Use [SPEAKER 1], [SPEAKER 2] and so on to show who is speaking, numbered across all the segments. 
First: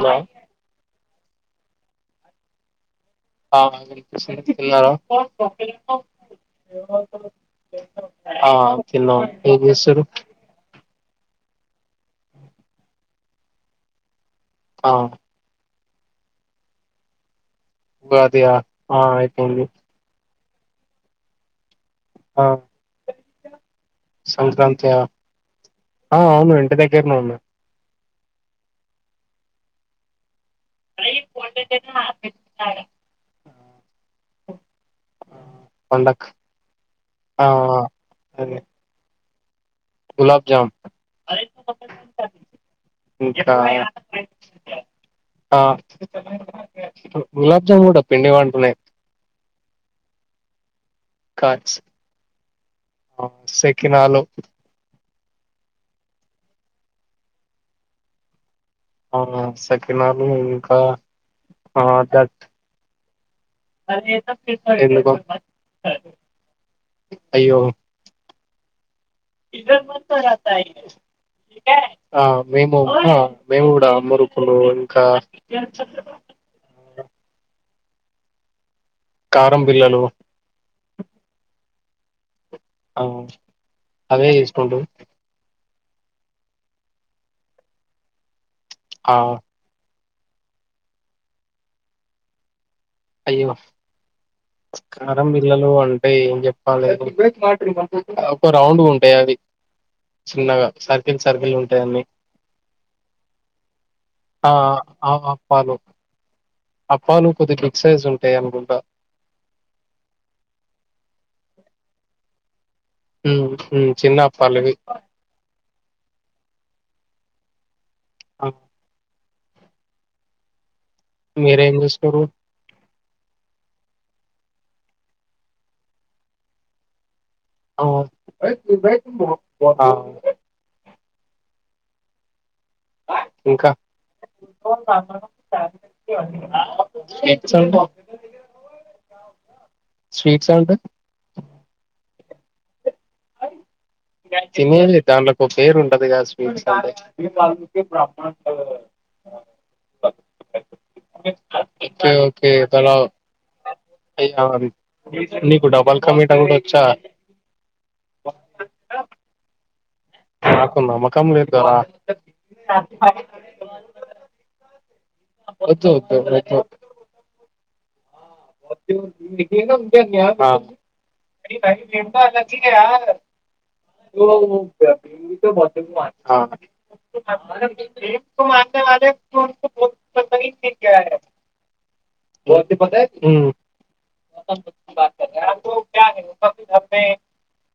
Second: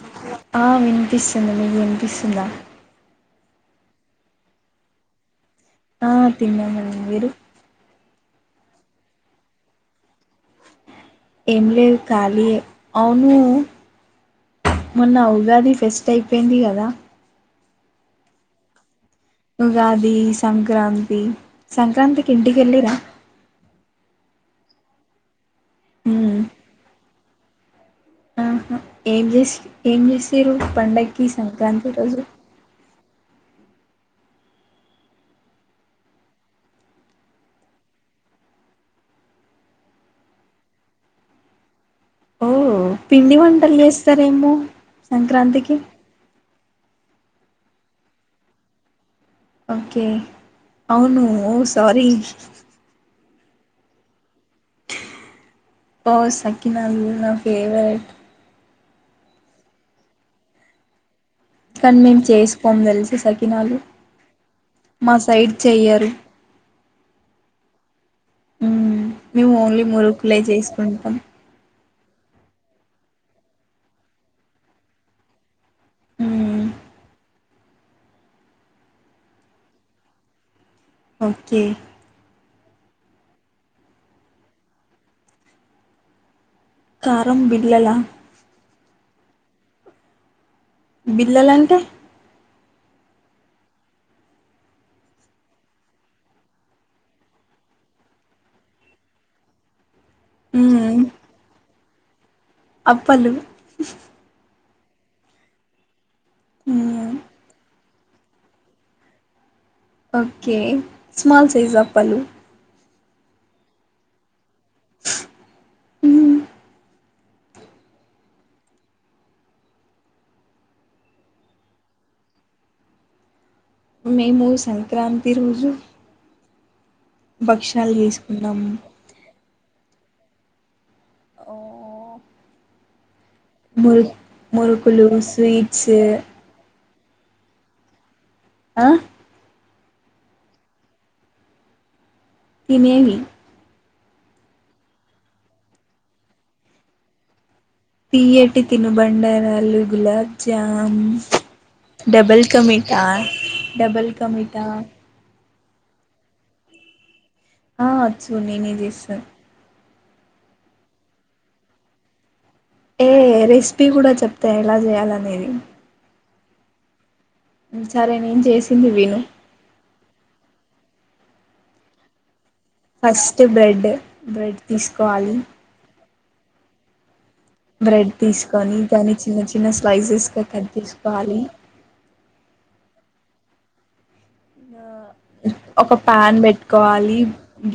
[SPEAKER 1] Hello
[SPEAKER 2] ఆ వినిపిస్ చిన్నలు వినిపిస్తుందా
[SPEAKER 1] ఆ తిన్నార
[SPEAKER 2] ఆ తిన్నానండి మీరు
[SPEAKER 1] ఆ తిన్న ఏం చేసూర్రూ
[SPEAKER 2] ఏం లేదు ఖాలీ ఎ అవును
[SPEAKER 1] ఆ
[SPEAKER 2] మొన్న ఉగాది ఫెస్ట్ అయిపోయింది కదా
[SPEAKER 1] ఉద్యా ఆ ఆయితే ఏంది
[SPEAKER 2] ఉగాది సంక్రాంతి సంక్రాంతికి ఇంటికి ఎల్లి ర
[SPEAKER 1] సంక్రాంతయా ఆ
[SPEAKER 2] మ్మ్.
[SPEAKER 1] అవును ఇంటి దగ్గేర్ నే వున్న
[SPEAKER 2] ఆహా ఏం చేస్ ఏం చేస్ తిరుపండక్కి సంక్రాంతి రోజు
[SPEAKER 1] పండక ఆ ఆ గులాబ్ జామ్
[SPEAKER 2] ఓ పిండి
[SPEAKER 1] ఇంకా
[SPEAKER 2] వంటలు చేస్తరేమో సంక్రాంతికి
[SPEAKER 1] ఇడు గులాబ్జామున్ కూడా పిండివంటనే
[SPEAKER 2] ఓకే అవును
[SPEAKER 1] కా
[SPEAKER 2] ఓ సారీ
[SPEAKER 1] సెకినాలు
[SPEAKER 2] పో సకిన నా ఫేవరెట్
[SPEAKER 1] ఆ సకినాలు ఇంకా
[SPEAKER 2] కానీ మేము చేసుకోొని తెలిసి సే
[SPEAKER 1] అ
[SPEAKER 2] చెయ్యరు
[SPEAKER 1] అయ్యో
[SPEAKER 2] ఉ మేము ఓన్లీ మురుకులే చేసుకుంటాం
[SPEAKER 1] ఆ మేము మేము కూడా మురుకులు ఇంకా
[SPEAKER 2] మ్మ్
[SPEAKER 1] కారం బిల్లలు
[SPEAKER 2] ఓకే
[SPEAKER 1] అ అవే ఇష్టం ఉంట
[SPEAKER 2] కారం బిల్లలా
[SPEAKER 1] ఆ
[SPEAKER 2] బిల్లలంటే
[SPEAKER 1] అయ్యో కారం బిల్లలు అంటే ఏం చెప్పాలె ఒక రౌండ్గ ఉంటాయి అవి చిన్నగా
[SPEAKER 2] మ్మ్
[SPEAKER 1] సర్కిల్ సర్కిల్ ఉంటాయిన్నన్ని
[SPEAKER 2] అప్పలు
[SPEAKER 1] ఆ అప్పాలు
[SPEAKER 2] మ్మ్
[SPEAKER 1] అప్పాను కుదిట్లు ఎక్ససైజ్ ఉంటాయి అనుకుడా
[SPEAKER 2] ఓకే స్మాల్ సైజ్ అప్పలు
[SPEAKER 1] చిన్నప్ప అళగు
[SPEAKER 2] మ్మ్
[SPEAKER 1] అ మీరే ఏం చేస్తుర్రు
[SPEAKER 2] మేము సంక్రాంతి రోజు
[SPEAKER 1] అ
[SPEAKER 2] భక్షాలు చేసుకున్నాం
[SPEAKER 1] బయతు ఓ ఆ
[SPEAKER 2] ఓ
[SPEAKER 1] ఇంకా?
[SPEAKER 2] మురు మురుకులు స్వీట్స్
[SPEAKER 1] [unintelligible]
[SPEAKER 2] ఆ
[SPEAKER 1] స్వీట్స్ అంటే
[SPEAKER 2] తినేవి
[SPEAKER 1] తినేలే దాంలోకి ఒక పేరు ఉంటది కదా స్వీట్స్ అంటే
[SPEAKER 2] తీయటి తినుబండారాలు gulab jamun
[SPEAKER 1] okay
[SPEAKER 2] double
[SPEAKER 1] okay దలా
[SPEAKER 2] కమిటా డబల్
[SPEAKER 1] అయ్యా
[SPEAKER 2] కమిటా
[SPEAKER 1] మరి నీకు డబల్ కమిట గూడా వచ్చా
[SPEAKER 2] ఆ ఆచ్చు నేను తీస్తారు
[SPEAKER 1] నాకు నమ్మకం లేదు దొర
[SPEAKER 2] ఏ రెసిపీ కూడా చెప్తా ఎలా చేయాలి
[SPEAKER 1] ఒద్దు ఒద్దు ఓ
[SPEAKER 2] సరే నేను చేసింది విను ఫస్ట్ బ్రెడ్ బ్రెడ్ తీసుకోవాలి
[SPEAKER 1] ఆ [inaudible] [unintelligible] ఆ
[SPEAKER 2] బ్రెడ్ తీసుకొని దాని చిన్న చిన్న స్లైసెస్ గా కట్ చేసుకోవాలి
[SPEAKER 1] హు
[SPEAKER 2] ఒక ప్యాన్ పెట్టుకోవాలి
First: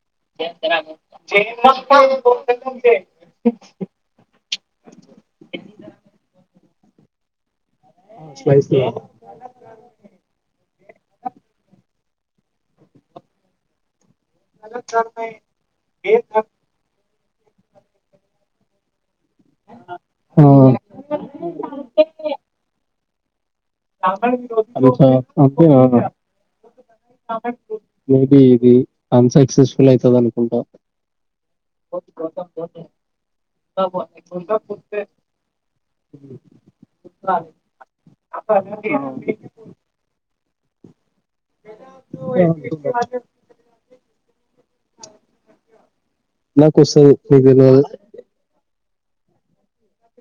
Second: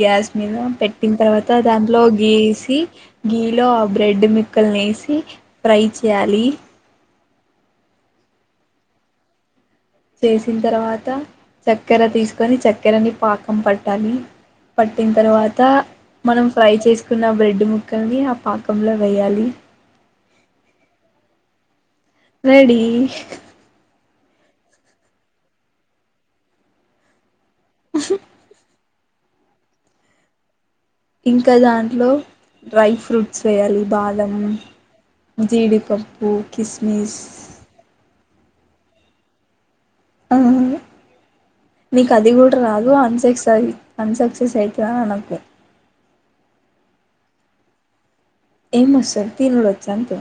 [SPEAKER 2] గ్యాస్ మీద పెట్టిన తర్వాత దాంట్లో గీ వేసి గీలో ఆ బ్రెడ్ మిక్కల్ని వేసి ఫ్రై చేయాలి
[SPEAKER 1] స్లైస్
[SPEAKER 2] చేసిన తర్వాత చక్కెర తీసుకొని చక్కెర ని పాకం పట్టాలి పట్టిన తర్వాత మనం ఫ్రై చేసి న్న బ్రెడ్ ముక్కల్ని ఆ పాకంలో వేయ్యాలి
[SPEAKER 1] ఆ,
[SPEAKER 2] రెడి
[SPEAKER 1] [unintelligible] మేబి ఇది అన్ సక్సెస్ఫుల్ అయితది అనుకుంటా
[SPEAKER 2] ఇంకా దాంట్లో డ్రై ఫ్రూట్స్ వేయాలి బాదము, జీడిపప్పు, కిస్మిస్
[SPEAKER 1] హు
[SPEAKER 2] ఆ నీకు అది కూడా రాదు అన్సక్స అన్సక్సెస్ అయి అట్లా అనకు
[SPEAKER 1] నా కోస్తాది నీకు [unintelligible]
[SPEAKER 2] ఏమో సార్ తినుడువచ్చు అంతే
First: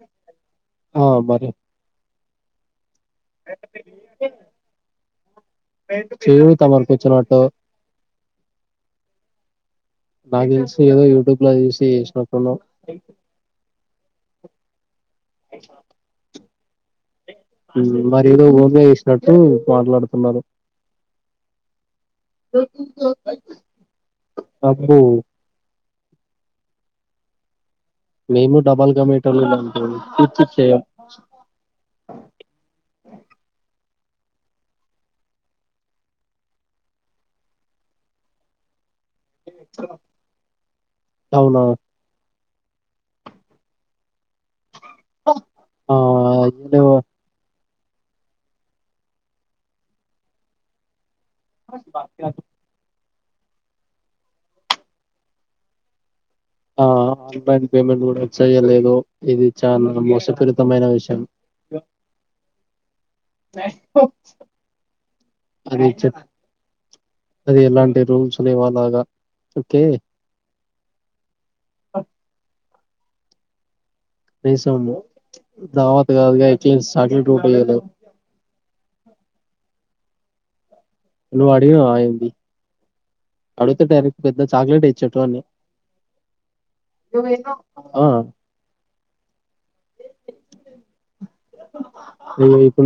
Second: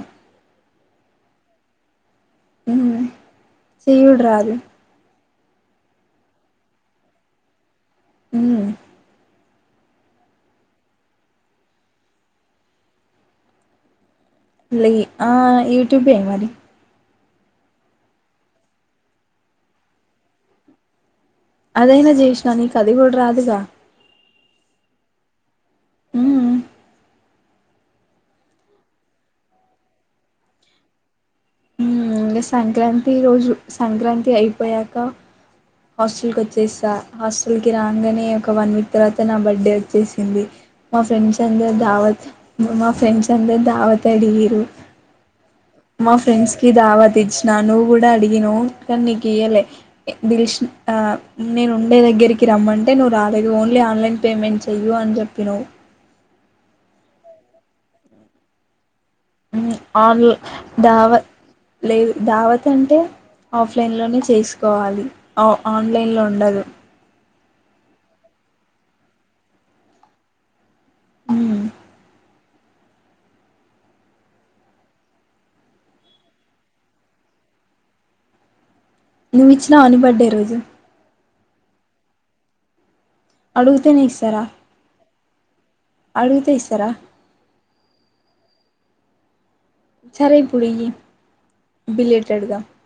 [SPEAKER 1] ఆ బరే
[SPEAKER 2] హు చేయడు రాదు
[SPEAKER 1] చేయడు తమరుకు వచ్చినట్టు
[SPEAKER 2] ఉ
[SPEAKER 1] నా తెలిసి ఏదో యూట్యూబ్ లో చూసి చేసినట్టు ఉండవ్
[SPEAKER 2] లే ఆ యట్యూబ్ ఏ మరి
[SPEAKER 1] మరి ఏదో నువ్వే చేసినట్టు మాట్లాడుతున్నారు
[SPEAKER 2] అదైనా చేసినా నీకు అది కూడా రాదుగా
[SPEAKER 1] అబ్బో
[SPEAKER 2] హు
[SPEAKER 1] మేము డబల్కా మీట [unintelligible]
[SPEAKER 2] ఇంకా సంక్రాంతి రోజు సంక్రాంతి అయిపోయాక హాస్టల్కి వచ్చేసా హాస్టల్కి రాగానే ఒక వన్ వీక్ తర్వాత నా బర్త్డే వచ్చేసింది మా ఫ్రెండ్స్
[SPEAKER 1] అవునా
[SPEAKER 2] అందరు దావత్ మా ఫ్రెండ్స్ అందరు దావత్ అడిగిర్రు
[SPEAKER 1] ఆ
[SPEAKER 2] మా ఫ్రెండ్స్ కి
[SPEAKER 1] ఇయ్యలే
[SPEAKER 2] దావత్ నా నువ్వు కూడా అడిగనవ్ కానీ నీకు ఇయలే దిల్స్ ఆ నేను ఉండే దగ్గరికి రమ్మంటే నువ్ రాలేదు ఓన్లీ ఆన్లైన్ పేమెంట్ చెయ్యి అని చెప్పినావ్
[SPEAKER 1] ఆ ఆన్లైన్ పేమెంట్ కూడా చెయ్యలేదు
[SPEAKER 2] ఆన్ల దావ లేదు దావత్ అంటే ఆఫ్లైన్లోనే చేసుకోవాలి
[SPEAKER 1] అది చెప్
[SPEAKER 2] ఆన్లైన్లో ఉండదు
[SPEAKER 1] అది ఎలాంటి రూల్స్ లేవాలాగా ఓకే అ కనీసము దావాత్ కాదు క ఎట్లీ సాక్లెట్ గూడియ్యలేదు
[SPEAKER 2] నువ్వు ఇచ్చినవా ని బర్డే రోజు
[SPEAKER 1] నువడిగినవా ఆ ఎంది అడుతే
[SPEAKER 2] అడుగుతేనే
[SPEAKER 1] డైరెక్ట్ పెద్ద
[SPEAKER 2] ఇస్తారా
[SPEAKER 1] చాక్లెట్ ఇచ్చేట్టు అని
[SPEAKER 2] అడిగితే ఇస్తారా
[SPEAKER 1] ఆ
[SPEAKER 2] సరే ఇప్పుడు ఇయ్యి
[SPEAKER 1] ఇ
[SPEAKER 2] బిలేటెడ్గా
[SPEAKER 1] ఇకు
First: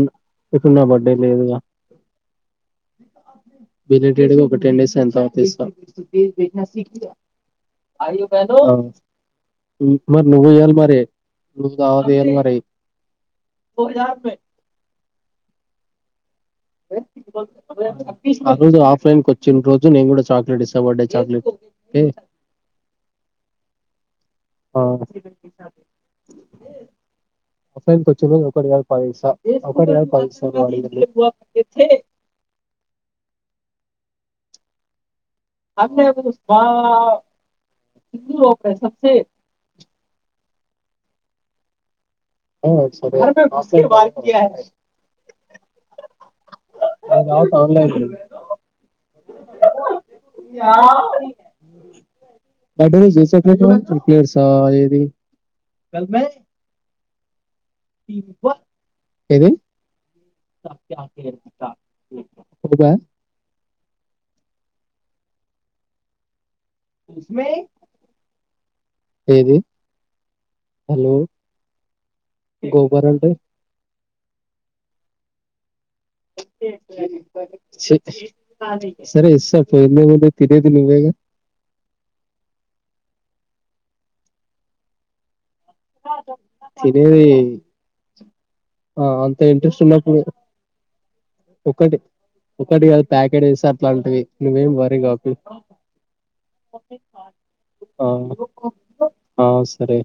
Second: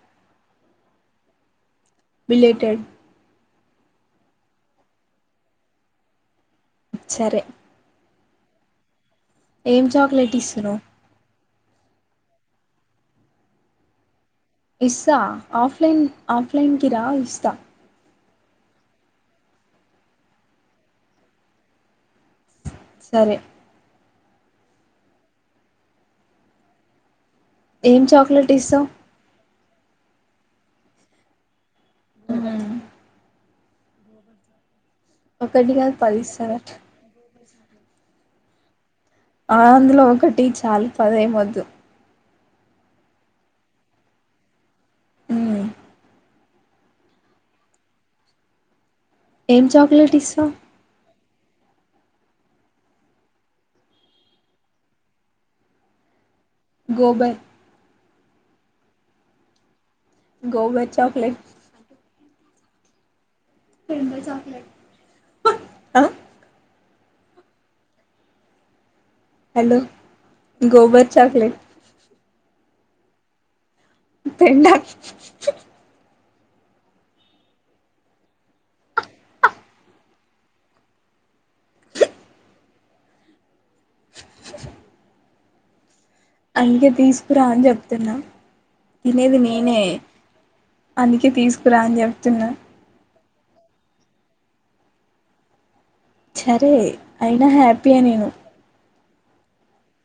[SPEAKER 1] ఇకున్న బడే లేదుగా
[SPEAKER 2] బిలేటెడ్
[SPEAKER 1] బిలేటెడ్ గ ఒక టెన్ డేస్ ఐన్తర్వాత ఇస్త సఖ
[SPEAKER 2] సరే
[SPEAKER 1] అ ఆ
[SPEAKER 2] ఏం
[SPEAKER 1] మ్ మరి
[SPEAKER 2] చాక్లెట్
[SPEAKER 1] నువ్వైయ్యాలి
[SPEAKER 2] ఇస్తున్నావు
[SPEAKER 1] మరి ప్డు దావత్ ఇయ్యాల్ మరి
[SPEAKER 2] ఇస్సా ఆఫ్లైన్ ఆఫ్లైన్ కిరా ఇస్స
[SPEAKER 1] ఆ రోజు ఆఫ్లైన్ క వచ్చి రోజు నేన్ గూడ చాక్లెట్ ఇస్తా బడ్డే చాక్లెట్
[SPEAKER 2] సరే
[SPEAKER 1] ఆ అ
[SPEAKER 2] ఏం
[SPEAKER 1] కొ
[SPEAKER 2] చాక్లెట్
[SPEAKER 1] ఒక
[SPEAKER 2] ఇస్తావు
[SPEAKER 1] పాసా ఒకటి కస వా ఇ హె హె
[SPEAKER 2] ఒకటి
[SPEAKER 1] అ
[SPEAKER 2] కాదు పది
[SPEAKER 1] బా
[SPEAKER 2] ఇస్తారట
[SPEAKER 1] సిధు లో సబ్స
[SPEAKER 2] ఆ అందులో ఒకటి చాలు పదేమ్ ఒద్దు
[SPEAKER 1] ఆ సరె
[SPEAKER 2] ఉం
[SPEAKER 1] అ రా ఆన్లైన్లెయి
[SPEAKER 2] ఏం చాక్లెట్ ఇస్సవ్
[SPEAKER 1] [unintelligible]
[SPEAKER 2] గోబర్
[SPEAKER 1] ఏది
[SPEAKER 2] గోబర్ చాక్లెట్
[SPEAKER 1] [unintelligible] ఒకటా
[SPEAKER 2] వంద చాక్లేట్లు అ
[SPEAKER 1] మే
[SPEAKER 2] హలో గోబర్ చాక్లేట్
[SPEAKER 1] గోబార్ అంటే
[SPEAKER 2] తెల్ దా
[SPEAKER 1] చి సరే ఇస్తా పోయింది తినే ది నువేగా
[SPEAKER 2] అందుకే
[SPEAKER 1] తినేది
[SPEAKER 2] తీసుకురా అని చెప్తున్నా
[SPEAKER 1] ఆ అంత
[SPEAKER 2] తినేది నేనే
[SPEAKER 1] ఇంట్రెస్ట్ ఉన్నప్పుడు
[SPEAKER 2] అందుకే తీసుకురా
[SPEAKER 1] ఒకటి
[SPEAKER 2] అని చెప్తున్నా
[SPEAKER 1] ఒకటి కాదు ప్యాకెట్ తెస్తా అట్లాంటివి నువ్వేమి వర్రీ కాకు
[SPEAKER 2] సరే అయినా హ్యాపీయె
[SPEAKER 1] ఆ
[SPEAKER 2] నేను
[SPEAKER 1] ఆ సరే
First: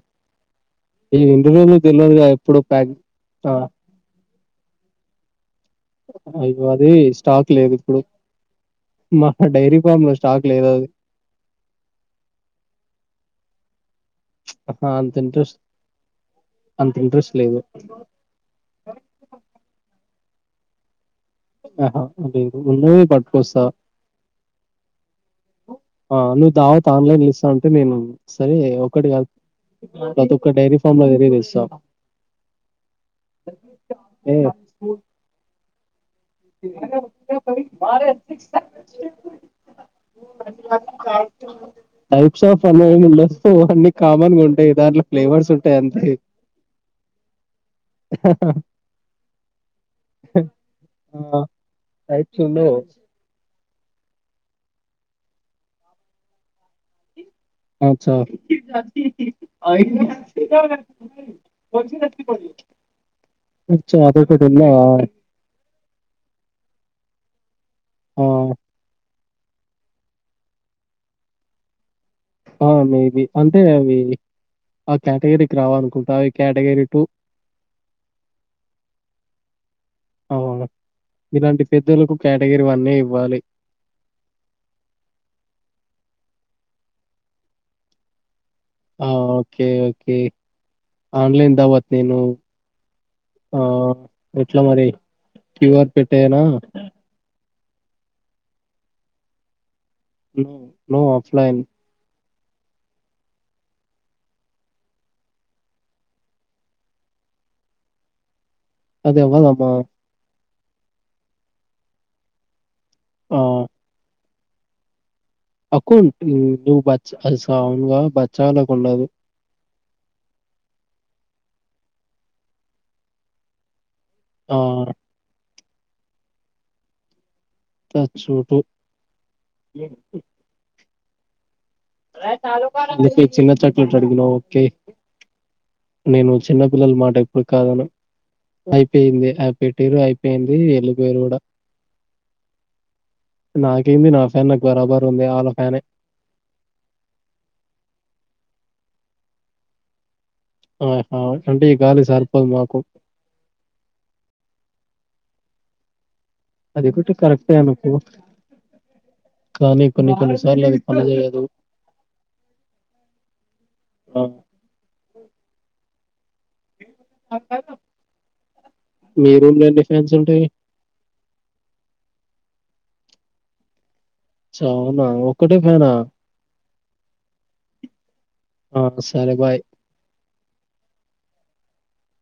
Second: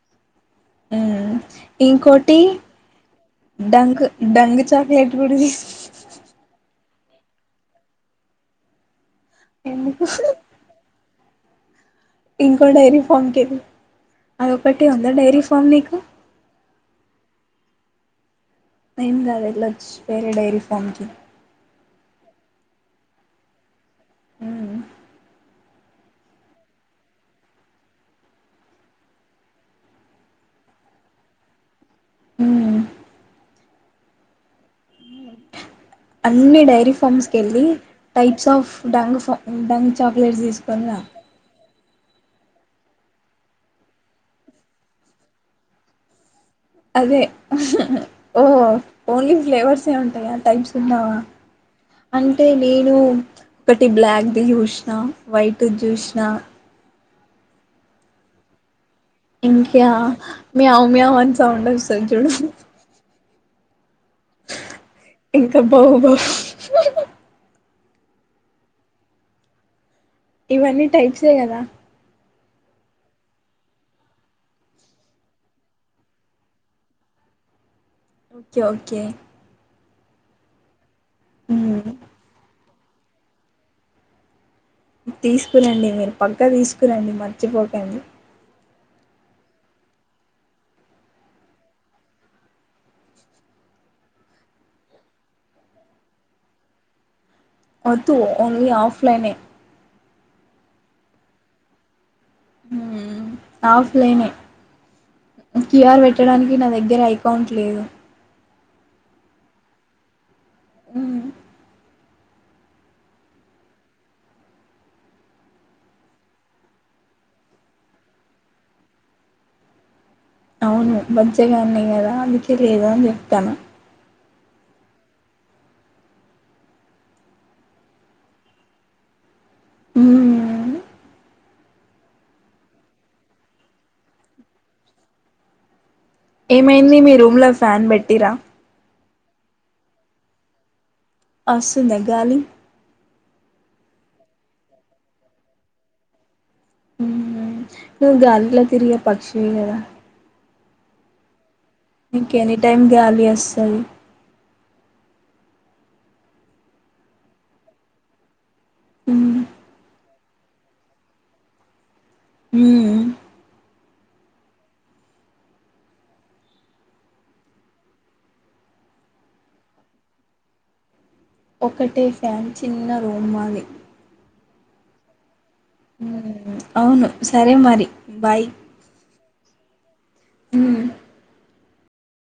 [SPEAKER 1] ఈ
[SPEAKER 2] మ్మ్
[SPEAKER 1] రెండు రోజులు తెలియదు కదా
[SPEAKER 2] ఇంకోటి
[SPEAKER 1] ఎప్పుడు ప్యాక్ ఆ
[SPEAKER 2] డంక్ డంగ్ చాక్లెట్ కూడా తిస్
[SPEAKER 1] అయపాది స్టాక్ లేదు ఇప్పుడు మా డైరీ
[SPEAKER 2] ఎందుకు
[SPEAKER 1] ఫార్మ్ లో స్టాక్ లేదు అది
[SPEAKER 2] ఇంకో డైరీ ఫార్మ్ కీళ్ళు అదొకటి
[SPEAKER 1] ఆహా
[SPEAKER 2] ఉందా
[SPEAKER 1] అంత
[SPEAKER 2] డైరీ
[SPEAKER 1] ఇంట్రెస్ట్
[SPEAKER 2] ఫార్మ్ నీకు
[SPEAKER 1] అంత ఇంట్రెస్ట్ లేదు
[SPEAKER 2] ఏం కాదుఎల్లొచు వేరే డైరీ ఫార్మ్ కి
[SPEAKER 1] ఆహా లేదు ఉన్నవి పట్టుకొస్తా
[SPEAKER 2] హ్మ్
[SPEAKER 1] ఆ నువ్వు ధావత్ ఆన్లైన్ ఇస్తా అంటే నేను సరే ఒకటి ప్రతి ఒక్క డైరీ ఫామ్ లో దెగ్గరపోయి తెస్తా
[SPEAKER 2] మ్మ్ అన్ని డైరీ ఫార్మ్స్కి వెళ్ళి టైప్స్ ఆఫ్ డంగ్ ఫ డంగ్ చాక్లెట్స్ తీసుకునిరా
[SPEAKER 1] టైప్స్ ఆఫ్ అన్న [unintelligible] అన్ని కామన్ గా ఉంటాయి దాంట్లో ఫ్లేవర్స్ ఉంటాయి అంతే
[SPEAKER 2] అదే ఓహ ఓన్లీ ఫ్లేవర్స్ ఏ ఉంటాయా టైమ్స్ ఉన్నా
[SPEAKER 1] టైప్స్
[SPEAKER 2] అంటే
[SPEAKER 1] ఉండవు
[SPEAKER 2] నేను ఒకటి బ్లాక్ ది చూసినా వైట్ చూసిన
[SPEAKER 1] అచ్చా
[SPEAKER 2] ఇంకా మియావ్ మియావ్ అని సౌండ్ వస్తది చూడు
[SPEAKER 1] ఓ చ అది ఒకటి ఉందా
[SPEAKER 2] ఇంకా బౌ బౌ
[SPEAKER 1] ఆ
[SPEAKER 2] ఇవన్నీ టైప్స్ ఎ కదా
[SPEAKER 1] ఆ మే బి అంటే అవి ఆ కటగిరీ రావాలనుకుంటా అవి కటగిరీ టూ
[SPEAKER 2] ఓకే ఓకే
[SPEAKER 1] అవు ఇలాంటి పెద్దలకు కటగిరీ వన్ ఎ ఇవ్వాలి
[SPEAKER 2] తీసుకురండి మీరు పక్క తీసుకు
[SPEAKER 1] ఆ ఓకే ఓకే ఆన్లైన్ ధావత్ నేను ఆ ఎట్లా మరి క్యూఆర్ పెటేయనా
[SPEAKER 2] వద్దు ఓన్లీ ఆఫ్లైనే
[SPEAKER 1] నో నో ఆఫ్లైన్
[SPEAKER 2] ఆఫ్లైనే క్యూఆర్ పెట్టడానికి నా దగ్గర ఏకౌంట్ లేదు
[SPEAKER 1] అది అవ్వదమ్మ
[SPEAKER 2] హ్
[SPEAKER 1] ఆ అకౌంటు నువ్ బచ్చ అరె సా ను బచ్చాగాళ్ళకుండదు
[SPEAKER 2] అవున్లే బచ్చగాన్ని కదా అందుకే లేదు అని చెప్తన్నా
[SPEAKER 1] ఆ త చోటు ఏ
[SPEAKER 2] హ్మ్
[SPEAKER 1] ఒకే చిన్న చాక్లట్ అడుగుతా ఓకే నేను చిన్నపిల్లల
[SPEAKER 2] ఏమైంది మీ
[SPEAKER 1] మాట ఎప్పుడు
[SPEAKER 2] రూమ్లో ఫ్యాన్
[SPEAKER 1] కాదనను
[SPEAKER 2] పెట్టిరా
[SPEAKER 1] పోయింది అది పెట్టరు అయిపోయింది ఎల్
[SPEAKER 2] ఓసుందా గాలి
[SPEAKER 1] నాకేంది నా ఫ్యాన్ నాకు బరాబర్ ఉంది ఆళ్ళ ఫ్యానే
[SPEAKER 2] హ్మ్ నువ్వు గాలి లో తిరిగే పక్షివి కదా
[SPEAKER 1] ఆహా అంటే ఈ గాలి
[SPEAKER 2] నీక్
[SPEAKER 1] సరిపోదు
[SPEAKER 2] ఎనీ
[SPEAKER 1] మాకు
[SPEAKER 2] టైమ్ గాలి వస్తది
[SPEAKER 1] అదొకటి కరెక్టే అనుకో
[SPEAKER 2] హ్మ్
[SPEAKER 1] కానీ కొన్ని కొన్ని సార్లు అవి పని చేయదు
[SPEAKER 2] హ్మ్
[SPEAKER 1] ఆ మీ రూమ్ లో డిస్టబెన్స్ ఏంటి
[SPEAKER 2] ఒకటే ఫ్యాన్ చిన్న రూమ్ మాది
[SPEAKER 1] చ అవునా ఒక్కటే ఫ్యానా
[SPEAKER 2] అవును సరే మరి బాయ్
[SPEAKER 1] ఆ, సరే బాయ్
[SPEAKER 2] హ్మ్